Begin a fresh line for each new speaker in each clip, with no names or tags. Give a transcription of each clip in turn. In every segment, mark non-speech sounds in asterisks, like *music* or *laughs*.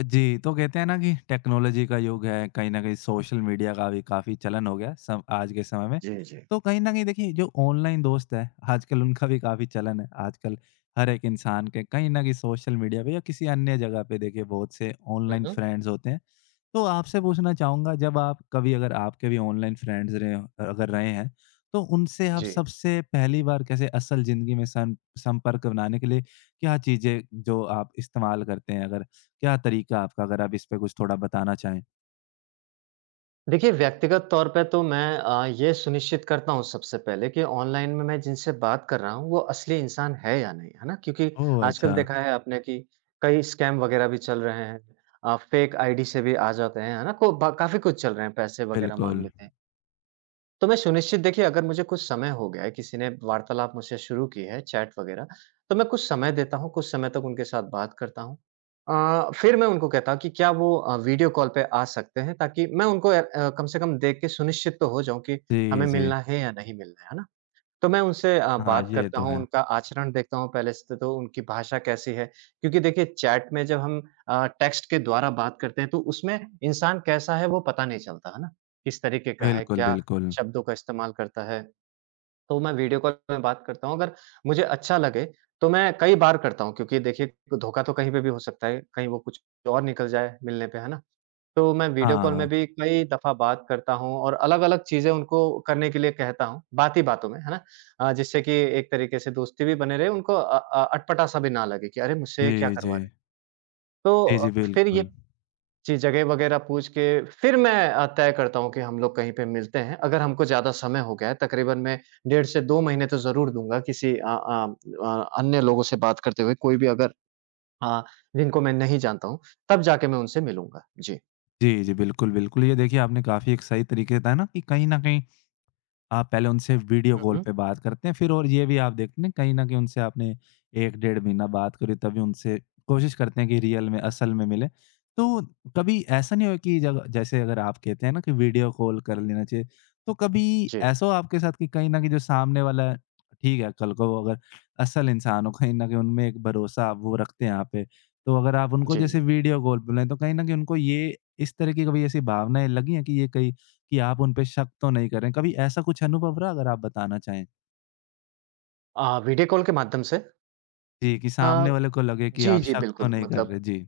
जी, तो कहते हैं ना कि टेक्नोलॉजी का युग है, कहीं न कहीं सोशल मीडिया का भी काफ़ी चलन हो गया है सम आज के समय में।
जी, जी।
तो कहीं न कहीं देखिए जो ऑनलाइन दोस्त है, आजकल उनका भी काफ़ी चलन है। आजकल हर एक इंसान के कहीं न कहीं सोशल मीडिया पे या किसी अन्य जगह पे देखिए बहुत से
हुँ,
ऑनलाइन
हुँ।
फ्रेंड्स होते हैं। तो आपसे पूछना चाहूँगा जब आप कभी अगर आपके भी ऑनलाइन फ्रेंड्स रहे हों अगर रहे हैं, तो उनसे आप
जी।
सबसे पहली बार कैसे असल ज़िंदगी में सं संपर्क बनाने के लिए क्या चीज़ें जो आप इस्तेमाल करते हैं अगर क्या तरीका है आपका? अगर आप इस पे कुछ थोड़ा बताना चाहें।
देखिए, व्यक्तिगत तौर पे तो मैं ये सुनिश्चित करता हूँ सबसे पहले कि ऑनलाइन में मैं जिनसे बात कर रहा हूँ, वो असली इंसान है या नहीं, है ना? क्योंकि
ओह! अच्छा,
आजकल देखा है आपने कि कई स्कैम वगैरह भी चल रहे हैं। फ़ेक आईडी से भी आ जाते हैं, है ना? को ब काफ़ी कुछ चल रहे हैं, पैसे वगैरह माँग
बिल्कुल।
लेते हैं। तो मैं सुनिश्चित देखिए अगर मुझे कुछ समय हो गया है, किसी ने वार्तालाप मुझसे शुरू की है, चैट वगैरह, तो मैं कुछ समय देता हूँ, कुछ समय तक उनके साथ बात करता हूँ। फिर मैं उनको कहता हूँ कि क्या वो वीडियो कॉल पे आ सकते हैं ताकि मैं उनको कम से कम देख के सुनिश्चित तो हो जाऊँ कि
जी,
हमें
जी।
मिलना है या नहीं मिलना है ना? तो मैं उनसे
हाँ,
बात
ये
करता
तो
हूँ,
है।
उनका आचरण देखता हूँ पहले से तो उनकी भाषा कैसी है। क्योंकि देखिए चैट में जब हम टेक्स्ट के द्वारा बात करते हैं तो उसमें इंसान कैसा है वो पता नहीं चलता, है ना? किस तरीके का है,
बिल्कुल,
क्या
बिल्कुल।
शब्दों का इस्तेमाल करता है। तो मैं वीडियो कॉल में बात करता हूँ, अगर मुझे अच्छा लगे तो मैं कई बार करता हूँ क्योंकि देखिए धोखा तो कहीं पे भी हो सकता है, कहीं वो कुछ और निकल जाए मिलने पे, है ना? तो मैं वीडियो कॉल में
हाँ।
भी कई दफ़ा बात करता हूँ और अलग-अलग चीज़ें उनको करने के लिए कहता हूँ, बात ही बातों में, है ना? जिससे कि एक तरीके से दोस्ती भी बने रहे, उनको अटपटा-सा भी ना लगे कि अरे! मुझसे ये क्या
जी, जी।
करवा रहे हैं। तो
जी, जी,
फिर ये
बिल्कुल।
जी, जगह वगैरह पूछ के फिर मैं तय करता हूँ कि हम लोग कहीं पे मिलते हैं। अगर हमको ज़्यादा समय हो गया है, तकरीबन मैं डेढ़ से 2 महीने तो ज़रूर दूँगा किसी अन्य लोगों से बात करते हुए, कोई भी अगर अ, जिनको मैं नहीं जानता हूँ, तब जाके मैं उनसे मिलूँगा। जी।
जी, जी, बिल्कुल, बिल्कुल। ये देखिए आपने काफ़ी एक सही तरीके से बताया ना कि कहीं न कहीं आप पहले उनसे वीडियो
हुँ,
कॉल
हुँ।
पे बात करते हैं, फिर और ये भी आप देखते हैं ना कहीं न कहीं उनसे आपने 1 डेढ़ महीना बात करी तभी उनसे कोशिश करते हैं कि रियल में, असल में मिलें। तो कभी ऐसा नहीं हुआ कि जब जैसे अगर आप कहते हैं ना कि वीडियो कॉल कर लेना चाहिए, तो कभी
जी।
ऐसा हुआ आपके साथ कि कहीं न कहीं जो सामने वाला है, ठीक है, कल को वो अगर असल इंसान हो, कहीं न कहीं उनमें एक भरोसा आप वो रखते हैं आप पे, तो अगर आप उनको
जी,
जैसे
जी।
वीडियो कॉल बुलाएँ, तो कहीं न कहीं उनको ये इस तरह की कभी ऐसी भावनाएँ लगी हैं कि ये कहीं कि आप उन पे शक तो नहीं कर रहे हैं। कभी ऐसा कुछ अनुभव रहा अगर आप बताना चाहें?
वीडियो कॉल के माध्यम से?
जी, कि
अ,
सामने वाले को लगे कि
जी,
आप
जी,
शक तो
बिल्कुल
नहीं कर रहे।
मतलब
जी।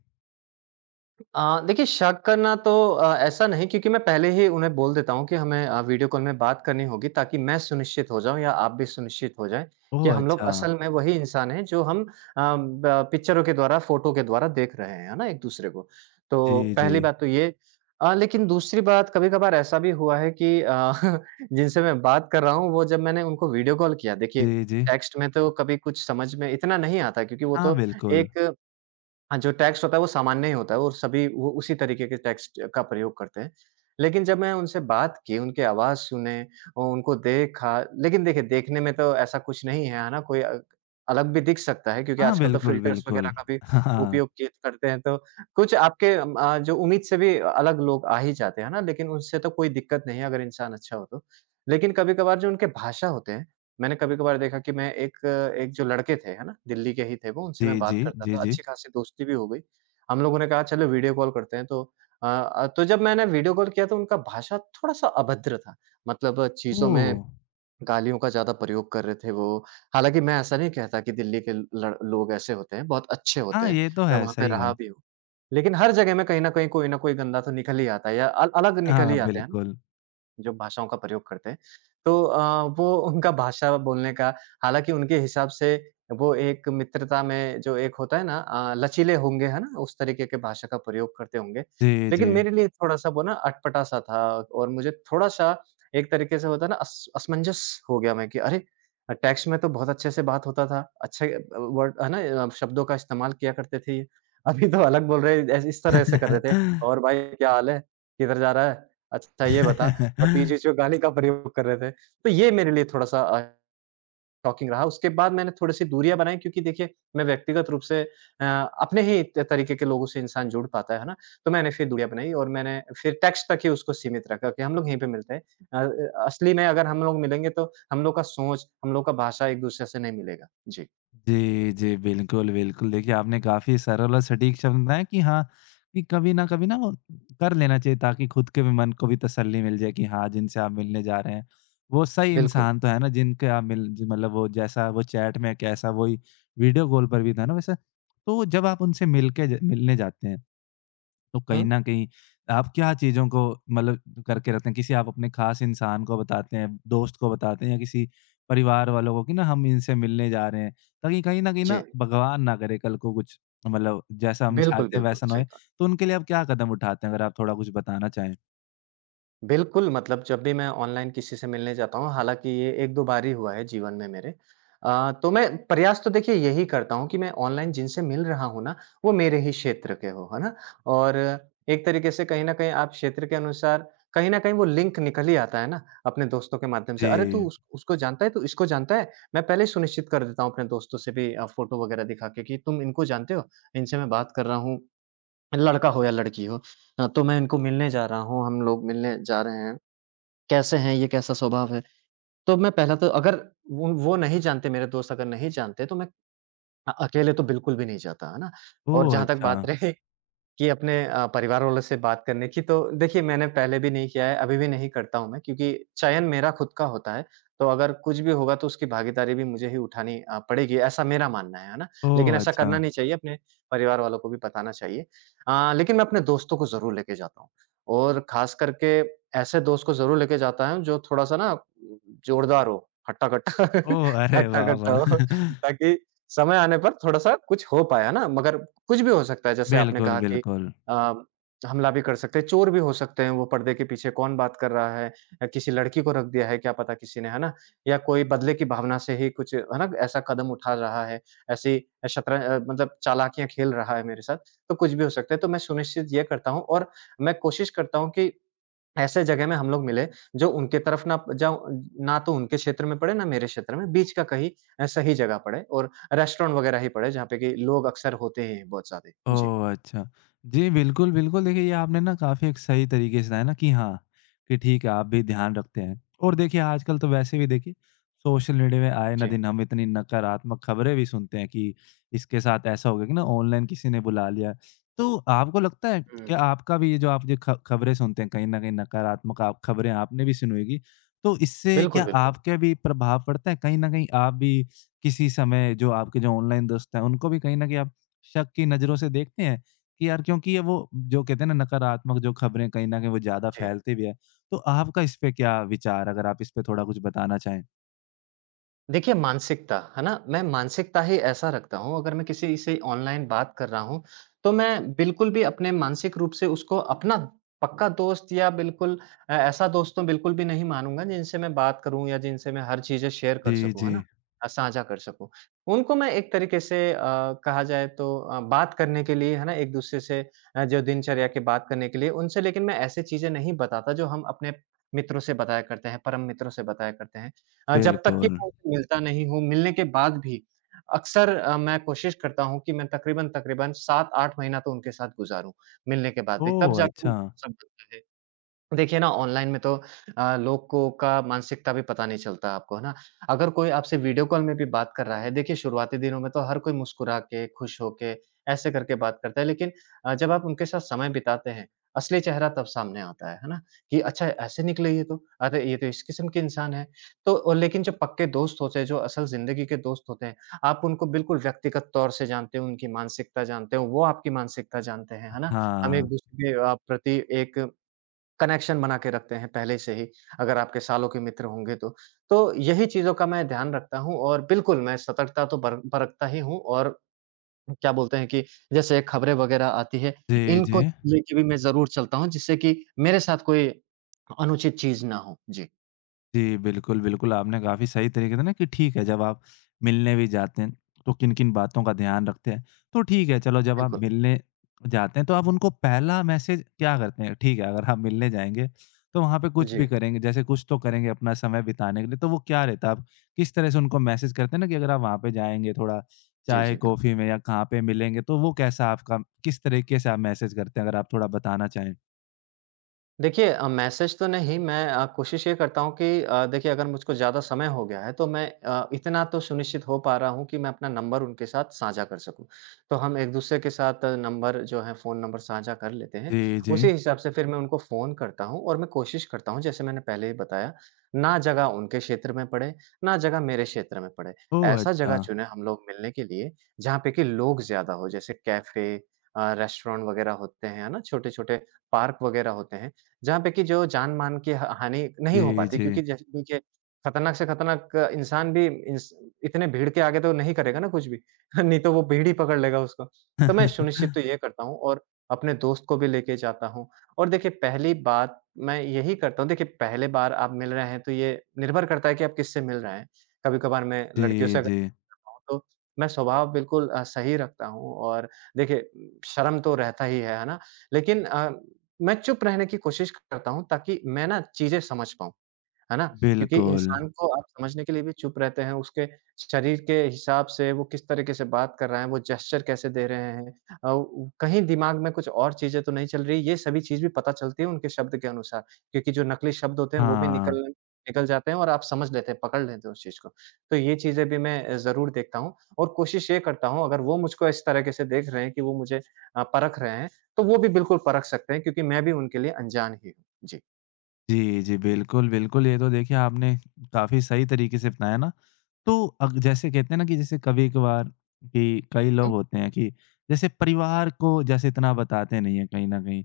देखिए शक करना तो ऐसा नहीं क्योंकि मैं पहले ही उन्हें बोल देता हूँ कि हमें वीडियो कॉल में बात करनी होगी ताकि मैं सुनिश्चित हो जाऊँ या आप भी सुनिश्चित हो जाएँ कि
ओह!
हम लोग
अच्छा।
असल में वही इंसान हैं जो हम अ, ब पिक्चरों के द्वारा, फ़ोटो के द्वारा देख रहे हैं, है ना? एक-दूसरे को। तो
जी, जी।
पहली बात तो ये लेकिन दूसरी बात कभी-कभार ऐसा भी हुआ है कि *laughs* जिनसे मैं बात कर रहा हूँ वो जब मैंने उनको वीडियो कॉल किया देखिए,
जी, जी।
टेक्स्ट में तो कभी कुछ समझ में इतना नहीं आता क्योंकि वो
हाँ,
तो
बिल्कुल।
एक हाँ, जो टेक्स्ट होता है वो सामान्य ही होता है और सभी वो उसी तरीके के टेक्स्ट का प्रयोग करते हैं। लेकिन जब मैं उनसे बात की, उनकी आवाज़ सुने और उनको देखा लेकिन देखिए देखने में तो ऐसा कुछ नहीं है, है ना? कोई अलग भी दिख सकता है क्योंकि
हाँ,
आजकल तो
बिल्कुल,
फ़िल्टर्स वग़ैरह
बिल्कुल।
का भी
हाँ।
उपयोग किए करते हैं तो कुछ आपके जो उम्मीद से भी अलग लोग आ ही जाते हैं, है ना? लेकिन उससे तो कोई दिक्कत नहीं है अगर इंसान अच्छा हो तो। लेकिन कभी-कभार जो उनके भाषा होते हैं मैंने कभी-कभार देखा कि मैं एक एक जो लड़के थे, है ना? दिल्ली के ही थे वो, उनसे
जी,
मैं बात
जी।
करता
जी,
था,
जी।
अच्छी-खासी दोस्ती भी हो गई। हम लोगों ने कहा चलो वीडियो कॉल करते हैं तो तो जब मैंने वीडियो कॉल किया तो उनका भाषा थोड़ा-सा अभद्र था। मतलब चीज़ों
ओह!
में गालियों का ज़्यादा प्रयोग कर रहे थे वो। हालाँकि मैं ऐसा नहीं कहता कि दिल्ली के लड़ लोग ऐसे होते हैं, बहुत अच्छे होते
हाँ,
हैं,
ये तो
मैं
है,
वहाँ पे
सही
रहा
है।
भी हूँ। लेकिन हर जगह में कहीं न कहीं कोई न कोई गंदा तो निकल ही आता है या अल अलग निकल
हाँ,
ही आते हैं।
बिल्कुल।
जो भाषाओं का प्रयोग करते हैं। तो वो उनका भाषा बोलने का हालाँकि उनके हिसाब से वो एक मित्रता में जो एक होता है ना लचीले होंगे, है ना? उस तरीके के भाषा का प्रयोग करते होंगे।
जी, जी।
लेकिन मेरे लिए थोड़ा-सा वो ना अटपटा-सा था और मुझे थोड़ा-सा एक तरीके से होता है ना अस असमंजस हो गया मैं कि अरे! टेक्स्ट में तो बहुत अच्छे से बात होता था, अच्छे वर्ड है ना शब्दों का इस्तेमाल किया करते थे ये। अभी तो अलग बोल रहे हैं, ऐसे इस तरह से कर रहे थे।
*laughs*
और भाई क्या हाल है? किधर जा रहा है? अच्छा ये बता। और बीच-बीच में गाने का प्रयोग कर रहे थे। तो ये मेरे लिए थोड़ा-सा शॉकिंग रहा। उसके बाद मैंने थोड़ी-सी दूरियाँ बनाई क्योंकि देखिए, मैं व्यक्तिगत रूप से अपने ही त तरीके के लोगों से इंसान जुड़ पाता है ना? तो मैंने फिर दूरियाँ बनाई और मैंने फिर टेक्स्ट तक ही उसको सीमित रखा कि हम लोग यहीं पे मिलते हैं। असली में अगर हम लोग मिलेंगे तो हम लोग का सोच, हम लोग का भाषा एक-दूसरे से नहीं मिलेगा। जी,
जी, जी। बिल्कुल, बिल्कुल। देखिए, आपने काफ़ी सरल और सटीक शब्द बताए कि हाँ, कि कभी ना कभी ना वो कर लेना चाहिए ताकि खुद के भी मन को भी तसल्ली मिल जाए कि हाँ, जिनसे आप मिलने जा रहे हैं, वो सही
बिल्कुल।
इंसान तो है ना जिनके आप मिल जी मतलब वो जैसा वो चैट में कैसा वही वीडियो कॉल पर भी था ना वैसा। तो जब आप उनसे मिल के ज मिलने जाते हैं तो कहीं
हुँ,
न कहीं आप क्या चीज़ों को मतलब करके रखते हैं? किसी आप अपने ख़ास इंसान को बताते हैं, दोस्त को बताते हैं या किसी परिवार वालों को कि ना हम इनसे मिलने जा रहे हैं, ताकि कहीं न कहीं
जी।
ना भगवान ना करे कल को कुछ मतलब जैसा हम
बिल्कुल,
चाहते हैं
बिल्कुल,
वैसा ना
सही
होए,
बात।
तो उनके लिए आप क्या कदम उठाते हैं? अगर आप थोड़ा कुछ बताना चाहें?
बिल्कुल, मतलब जब भी मैं ऑनलाइन किसी से मिलने जाता हूँ, हालाँकि ये 1-2 बार ही हुआ है जीवन में मेरे। तो मैं प्रयास तो देखिए यही करता हूँ कि मैं ऑनलाइन जिनसे मिल रहा हूँ ना, वो मेरे ही क्षेत्र के हों, है ना? और एक तरीके से कहीं न कहीं आप क्षेत्र के अनुसार कहीं न कहीं वो लिंक निकल ही आता है ना, अपने दोस्तों के माध्यम से। "अरे! तू
जी।
उस उसको जानता है, तू इसको जानता है?" मैं पहले ही सुनिश्चित कर देता हूँ अपने दोस्तों से भी फ़ोटो वगैरह दिखा के कि, "तुम इनको जानते हो? इनसे मैं बात कर रहा हूँ, लड़का हो या लड़की हो। तो मैं इनको मिलने जा रहा हूँ, हम लोग मिलने जा रहे हैं।" कैसे हैं, ये कैसा स्वभाव है? तो मैं पहला तो अगर वो वो नहीं जानते मेरे दोस्त अगर नहीं जानते तो मैं अकेले तो बिल्कुल भी नहीं जाता, है ना? और
ओह!
जहाँ तक
अच्छा।
बात रही कि अपने परिवार वालों से बात करने की तो देखिए मैंने पहले भी नहीं किया है, अभी भी नहीं करता हूँ मैं क्योंकि चयन मेरा खुद का होता है। तो अगर कुछ भी होगा तो उसकी भागीदारी भी मुझे ही उठानी पड़ेगी ऐसा मेरा मानना है ना? लेकिन
ओह!
ऐसा
अच्छा।
करना नहीं चाहिए, अपने परिवार वालों को भी बताना चाहिए। लेकिन मैं अपने दोस्तों को ज़रूर लेके जाता हूँ और ख़ास करके ऐसे दोस्त को ज़रूर लेके जाता हूँ जो थोड़ा-सा ना जोरदार हो, हट्टा-कट्टा
ओह! अरे वाह,
हट्टा-कट्टा
वाह!
*laughs* हो
*laughs*
ताकि समय आने पर थोड़ा-सा कुछ हो पाए, है ना? मगर कुछ भी हो सकता है जैसे आपने
बिल्कुल,
कहा कि
बिल्कुल।
अ, हमला भी कर सकते हैं, चोर भी हो सकते हैं वो पर्दे के पीछे कौन बात कर रहा है किसी लड़की को रख दिया है क्या पता किसी ने, है ना? या कोई बदले की भावना से ही कुछ है ना, ऐसा कदम उठा रहा है, ऐसी मतलब चालाकियाँ खेल रहा है मेरे साथ, तो कुछ भी हो सकता है। तो मैं सुनिश्चित ये करता हूँ और मैं कोशिश करता हूँ कि ऐसे जगह में हम लोग मिले जो उनके तरफ ना जाऊँ ना तो उनके क्षेत्र में पड़े ना मेरे क्षेत्र में, बीच का कहीं सही जगह पड़े और रेस्टोरेंट वगैरह ही पड़े जहाँ पे कि लोग अक्सर होते ही हैं बहुत ज़्यादा। जी।
ओह! अच्छा। जी, बिल्कुल, बिल्कुल। देखिए, ये आपने ना काफ़ी एक सही तरीके से बताया ना कि हाँ, कि ठीक है, आप भी ध्यान रखते हैं। और देखिए, आजकल तो वैसे भी देखिए, सोशल मीडिया में आए ना दिन हम इतनी नकारात्मक खबरें भी सुनते हैं कि इसके साथ ऐसा हो गया कि ना ऑनलाइन किसी ने बुला लिया। तो आपको लगता है,
जी।
क्या आपका भी ये जो आप ये ख खबरें सुनते हैं, कहीं न कहीं नकारात्मक आप खबरें आपने भी सुनी होगी, तो इससे
बिल्कुल,
क्या
बिल्कुल।
आपके भी प्रभाव पड़ता है? कहीं न कहीं आप भी किसी समय जो आपके जो ऑनलाइन दोस्त हैं, उनको भी कहीं न कहीं आप शक की नज़रों से देखते हैं कि यार क्योंकि ये वो जो कहते हैं ना नकारात्मक जो खबरें कहीं न कहीं वो ज़्यादा
जी।
फैलती भी है। तो आपका इस पे क्या विचार अगर आप इस पे थोड़ा कुछ बताना चाहें?
देखिए मानसिकता, है ना? मैं मानसिकता ही ऐसा रखता हूँ अगर मैं किसी से ऑनलाइन बात कर रहा हूँ, तो मैं बिल्कुल भी अपने मानसिक रूप से उसको अपना पक्का दोस्त या बिल्कुल ऐसा दोस्त तो बिल्कुल भी नहीं मानूँगा जिनसे मैं बात करूँ या जिनसे मैं हर चीज़ें शेयर कर
जी,
सकूँ, है
जी।
ना? साझा कर सकूँ। उनको मैं एक तरीके से कहा जाए तो बात करने के लिए है ना एक-दूसरे से जो दिनचर्या की बात करने के लिए उनसे लेकिन मैं ऐसी चीज़ें नहीं बताता जो हम अपने मित्रों से बताया करते हैं, परम मित्रों से बताया करते हैं। जब तक कि
बिल्कुल।
मैं उनसे मिलता नहीं हूँ, मिलने के बाद भी अक्सर मैं कोशिश करता हूँ कि मैं तकरीबन-तकरीबन 7-8 महीना तो उनके साथ गुज़ारूँ, मिलने के बाद भी, तब
ओह!
जाके वो
अच्छा।
भरोसा बनता है। देखिए ना ऑनलाइन में तो लोग को का मानसिकता भी पता नहीं चलता आपको, है ना? अगर कोई आपसे वीडियो कॉल में भी बात कर रहा है, देखिए शुरुआती दिनों में तो हर कोई मुस्कुरा के, खुश होके, ऐसे करके बात करता है लेकिन जब आप उनके साथ समय बिताते हैं, असली चेहरा तब सामने आता है ना? कि अच्छा ऐसे निकले ये तो, अरे! ये तो इस किस्म के इंसान है। तो और लेकिन जो पक्के दोस्त होते हैं, जो असल ज़िंदगी के दोस्त होते हैं, आप उनको बिल्कुल व्यक्तिगत तौर से जानते हो, उनकी मानसिकता जानते हो, वो आपकी मानसिकता जानते हैं, है ना? हम
हाँ।
एक-दूसरे के प्रति एक कनेक्शन बना के रखते हैं पहले से ही, अगर आपके सालों के मित्र होंगे तो। तो यही चीज़ों का मैं ध्यान रखता हूँ और बिल्कुल मैं सतर्कता तो बर बरतता ही हूँ और क्या बोलते हैं कि जैसे खबरें वगैरह आती है,
जी,
इनको
जी।
लेके भी मैं ज़रूर चलता हूँ जिससे कि मेरे साथ कोई अनुचित चीज़ ना हो। जी,
जी, बिल्कुल, बिल्कुल, आपने काफ़ी सही तरीके से ना कि ठीक है, जब आप मिलने भी जाते हैं, तो किन-किन बातों का ध्यान रखते हैं। तो ठीक है, चलो जब आप
बिल्कुल।
मिलने जाते हैं, तो आप उनको पहला मैसेज क्या करते हैं? ठीक है, अगर आप मिलने जाएँगे, तो वहाँ पे कुछ
जी।
भी करेंगे, जैसे कुछ तो करेंगे अपना समय बिताने के लिए, तो वो क्या रहता है? आप किस तरह से उनको मैसेज करते हैं ना कि अगर आप वहाँ पे जाएँगे, थोड़ा
जी,
चाय,
जी, बिल्कुल।
कॉफ़ी में या कहाँ पे मिलेंगे, तो वो कैसा आपका किस तरीके से आप मैसेज करते हैं? अगर आप थोड़ा बताना चाहें।
देखिए मैसेज तो नहीं मैं कोशिश ये करता हूँ कि देखिए अगर मुझको ज़्यादा समय हो गया है तो मैं इतना तो सुनिश्चित हो पा रहा हूँ कि मैं अपना नंबर उनके साथ साझा कर सकूँ। तो हम एक-दूसरे के साथ नंबर जो है फ़ोन नंबर साझा कर लेते हैं।
जी, जी।
उसी हिसाब से फिर मैं उनको फ़ोन करता हूँ और मैं कोशिश करता हूँ जैसे मैंने पहले ही बताया, ना जगह उनके क्षेत्र में पड़े, ना जगह मेरे क्षेत्र में पड़े।
ओह!
ऐसा
अच्छा।
जगह चुने हम लोग मिलने के लिए जहाँ पे कि लोग ज़्यादा हो जैसे कैफ़े रेस्टोरेंट वगैरह होते हैं, है ना? छोटे-छोटे पार्क वगैरह होते हैं। जहाँ पे कि जो जान-मान की ह हानि नहीं हो
जी,
पाती
जी।
क्योंकि जैसे देखिए खतरनाक से खतरनाक इंसान भी इंस इतने भीड़ के आगे तो नहीं करेगा ना कुछ भी। *laughs* नहीं तो वो भीड़ ही पकड़ लेगा उसको। तो मैं
*laughs*
सुनिश्चित तो ये करता हूँ और अपने दोस्त को भी लेके जाता हूँ। और देखिए पहली बात मैं यही करता हूँ देखिए पहले बार आप मिल रहे हैं तो ये निर्भर करता है कि आप किससे मिल रहे हैं। कभी-कभार मैं लड़कियों
जी,
से
जी।
रहा हूँ, तो मैं स्वभाव बिल्कुल सही रखता हूँ और देखिए शर्म तो रहता ही है ना? लेकिन मैं चुप रहने की कोशिश करता हूँ ताकि मैं ना चीज़ें समझ पाऊँ। है ना? क्योंकि
बिल्कुल।
इंसान को आप समझने के लिए भी चुप रहते हैं, उसके शरीर के हिसाब से वो किस तरीके से बात कर रहा है, वो जेस्चर कैसे दे रहे हैं अ, उ कहीं दिमाग में कुछ और चीज़ें तो नहीं चल रही, ये सभी चीज़ भी पता चलती है उनके शब्द के अनुसार। क्योंकि जो नकली शब्द होते हैं वो भी
हाँ।
निकल निकल जाते हैं और आप समझ लेते हैं, पकड़ लेते हैं उस चीज़ को। तो ये चीज़ें भी मैं ज़रूर देखता हूँ और कोशिश ये करता हूँ अगर वो मुझको इस तरीके से देख रहे हैं कि वो मुझे परख रहे हैं, तो वो भी बिल्कुल परख सकते हैं क्योंकि मैं भी उनके लिए अनजान ही हूँ। जी।
जी, जी। बिल्कुल, बिल्कुल। ये तो देखिए आपने काफ़ी सही तरीके से अपनाया ना। तो अग जैसे कहते हैं ना कि जैसे कभी-कभार कि कई लोग
हुँ?
होते हैं कि जैसे परिवार को जैसे इतना बताते नहीं हैं कहीं न कहीं।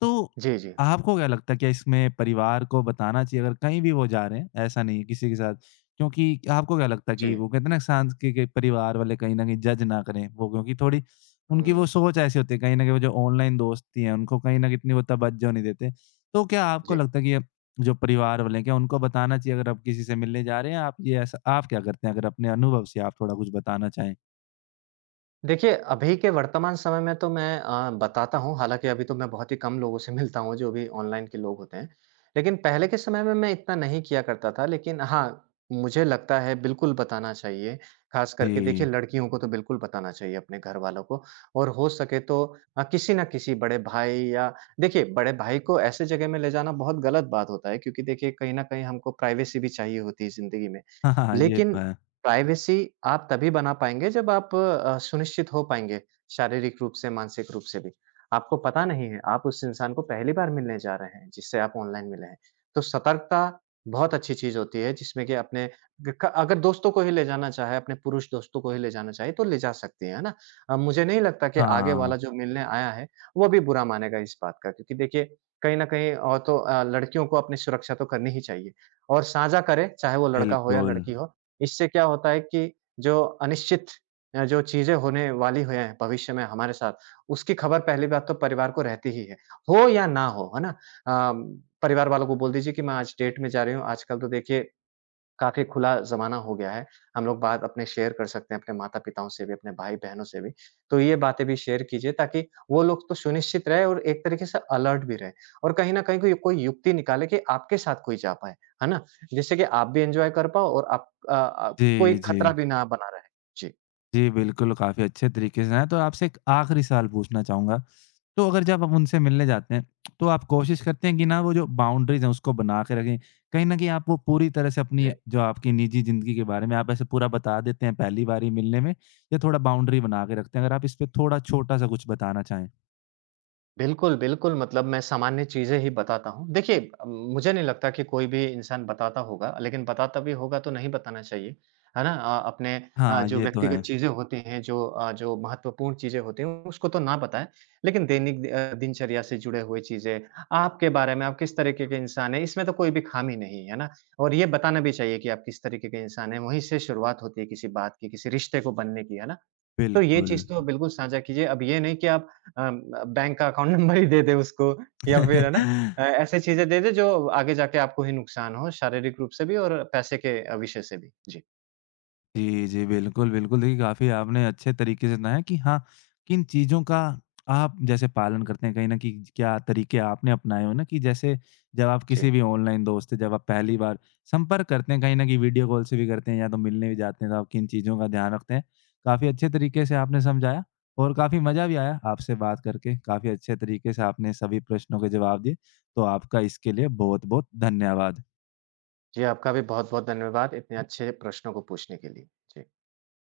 तो
जी, जी।
आपको क्या लगता है क्या इसमें परिवार को बताना चाहिए अगर कहीं भी वो जा रहे हैं, ऐसा नहीं है किसी के साथ? क्योंकि आपको क्या लगता है कि
जी।
वो कहते हैं ना सांस के परिवार वाले कहीं न कहीं जज ना करें, वो क्योंकि थोड़ी उनकी वो
हुँ,
सोच ऐसी होती है कहीं न कहीं वो जो ऑनलाइन दोस्ती है उनको कहीं न कहीं इतनी वो तवज्जो नहीं देते। तो क्या आपको
जी।
लगता है कि अब जो परिवार वाले हैं क्या उनको बताना चाहिए अगर आप किसी से मिलने जा रहे हैं? आप ये ऐसा आप क्या करते हैं अगर अपने अनुभव से आप थोड़ा कुछ बताना चाहें?
देखिए, अभी के वर्तमान समय में तो मैं बताता हूँ, हालाँकि अभी तो मैं बहुत ही कम लोगों से मिलता हूँ, जो भी ऑनलाइन के लोग होते हैं। लेकिन पहले के समय में मैं इतना नहीं किया करता था, लेकिन हाँ, मुझे लगता है बिल्कुल बताना चाहिए। ख़ास करके देखिए
जी।
लड़कियों को तो बिल्कुल बताना चाहिए अपने घरवालों को और हो सके तो किसी न किसी बड़े भाई या देखिए बड़े भाई को ऐसे जगह में ले जाना बहुत गलत बात होता है क्योंकि देखिए कहीं न कहीं हमको प्राइवेसी भी चाहिए होती है ज़िंदगी में।
*laughs* हाँ, हाँ, ये
लेकिन
तो है।
प्राइवेसी आप तभी बना पाएँगे जब आप सुनिश्चित हो पाएँगे, शारीरिक रूप से, मानसिक रूप से भी। आपको पता नहीं है, आप उस इंसान को पहली बार मिलने जा रहे हैं, जिससे आप ऑनलाइन मिले हैं। तो सतर्कता बहुत अच्छी चीज़ होती है जिसमें कि अपने ग क अगर दोस्तों को ही ले जाना चाहे, अपने पुरुष दोस्तों को ही ले जाना चाहे तो ले जा सकती हैं, है ना? मुझे नहीं लगता कि आगे
हाँ,
वाला जो मिलने आया है, वो भी बुरा मानेगा इस बात का क्योंकि देखिए कहीं न कहीं और तो लड़कियों को अपनी सुरक्षा तो करनी ही चाहिए और साझा करे, चाहे वो लड़का हो या
बिल्कुल।
लड़की हो, इससे क्या होता है कि जो अनिश्चित जो चीज़ें होने वाली हुए हैं भविष्य में हमारे साथ, उसकी खबर पहली बात तो परिवार को रहती ही है। हो या ना हो, है ना? अ, परिवार वालों को बोल दीजिए कि मैं आज डेट में जा रही हूँ। आजकल तो देखिए काफ़ी खुला ज़माना हो गया है। हम लोग बात अपने शेयर कर सकते हैं, अपने माता-पिताओं से भी, अपने भाई-बहनों से भी। तो ये बातें भी शेयर कीजिए ताकि वो लोग तो सुनिश्चित रहे और एक तरीके से अलर्ट भी रहे और कहीं न कहीं कोई कोई युक्ति निकाले कि आपके साथ कोई जा पाए, है ना? जिससे कि आप भी एन्जॉय कर पाओ और आप आप कोई
जी, जी।
खतरा भी ना बना रहे। जी,
जी, बिल्कुल, काफ़ी अच्छे तरीके से हैं। तो आपसे एक आखिरी सवाल पूछना चाहूँगा। तो अगर जब आप उनसे मिलने जाते हैं, तो आप कोशिश करते हैं कि ना वो जो बाउंड्रीज़ हैं उसको बना के रखें? कहीं न कहीं आप वो पूरी तरह से अपनी
जी।
जो आपकी निजी ज़िंदगी के बारे में आप ऐसे पूरा बता देते हैं पहली बार ही मिलने में या थोड़ा बाउंड्री बना के रखते हैं? अगर आप इस पे थोड़ा छोटा-सा कुछ बताना चाहें।
बिल्कुल, बिल्कुल, मतलब मैं सामान्य चीज़ें ही बताता हूँ। देखिए मुझे नहीं लगता कि कोई भी इंसान बताता होगा, लेकिन बताता भी होगा तो नहीं बताना चाहिए, है ना?
हाँ,
जो
ये तो
व्यक्तिगत
है।
चीज़ें होती हैं, जो महत्वपूर्ण चीज़ें होती हैं, उसको तो ना बताएँ। लेकिन दैनिक दिनचर्या से जुड़े हुए चीज़ें, आपके बारे में, आप किस तरीके के इंसान हैं, इसमें तो कोई भी खामी नहीं है, है ना? और ये बताना भी चाहिए कि आप किस तरीके के इंसान हैं, वहीं से शुरुआत होती है किसी बात की, किसी रिश्ते को बनने की, है ना? तो ये
बिल्कुल।
चीज़ तो बिल्कुल साझा कीजिए। अब ये नहीं कि आप अम, बैंक का अकाउंट नंबर ही दे दें उसको या फिर है ना
*laughs*
ऐसी चीज़ें दे दें जो आगे जाके आपको ही नुकसान हो, शारीरिक रूप से भी और पैसे के विषय से भी। जी,
जी, जी। बिल्कुल, बिल्कुल। देखिए, काफ़ी आपने अच्छे तरीके से बताया कि हाँ, किन चीज़ों का आप जैसे पालन करते हैं, कहीं न कहीं क्या तरीके आपने अपनाए हो ना कि जैसे जब आप किसी
जी।
भी ऑनलाइन दोस्त से जब आप पहली बार संपर्क करते हैं, कहीं न कहीं वीडियो कॉल से भी करते हैं या तो मिलने भी जाते हैं, तो आप किन चीज़ों का ध्यान रखते हैं। काफ़ी अच्छे तरीके से आपने समझाया और काफ़ी मज़ा भी आया आपसे बात करके। काफ़ी अच्छे तरीके से आपने सभी प्रश्नों के जवाब दिए, तो आपका इसके लिए बहुत-बहुत धन्यवाद।
जी, आपका भी बहुत-बहुत धन्यवाद इतने अच्छे प्रश्नों को पूछने के लिए। जी।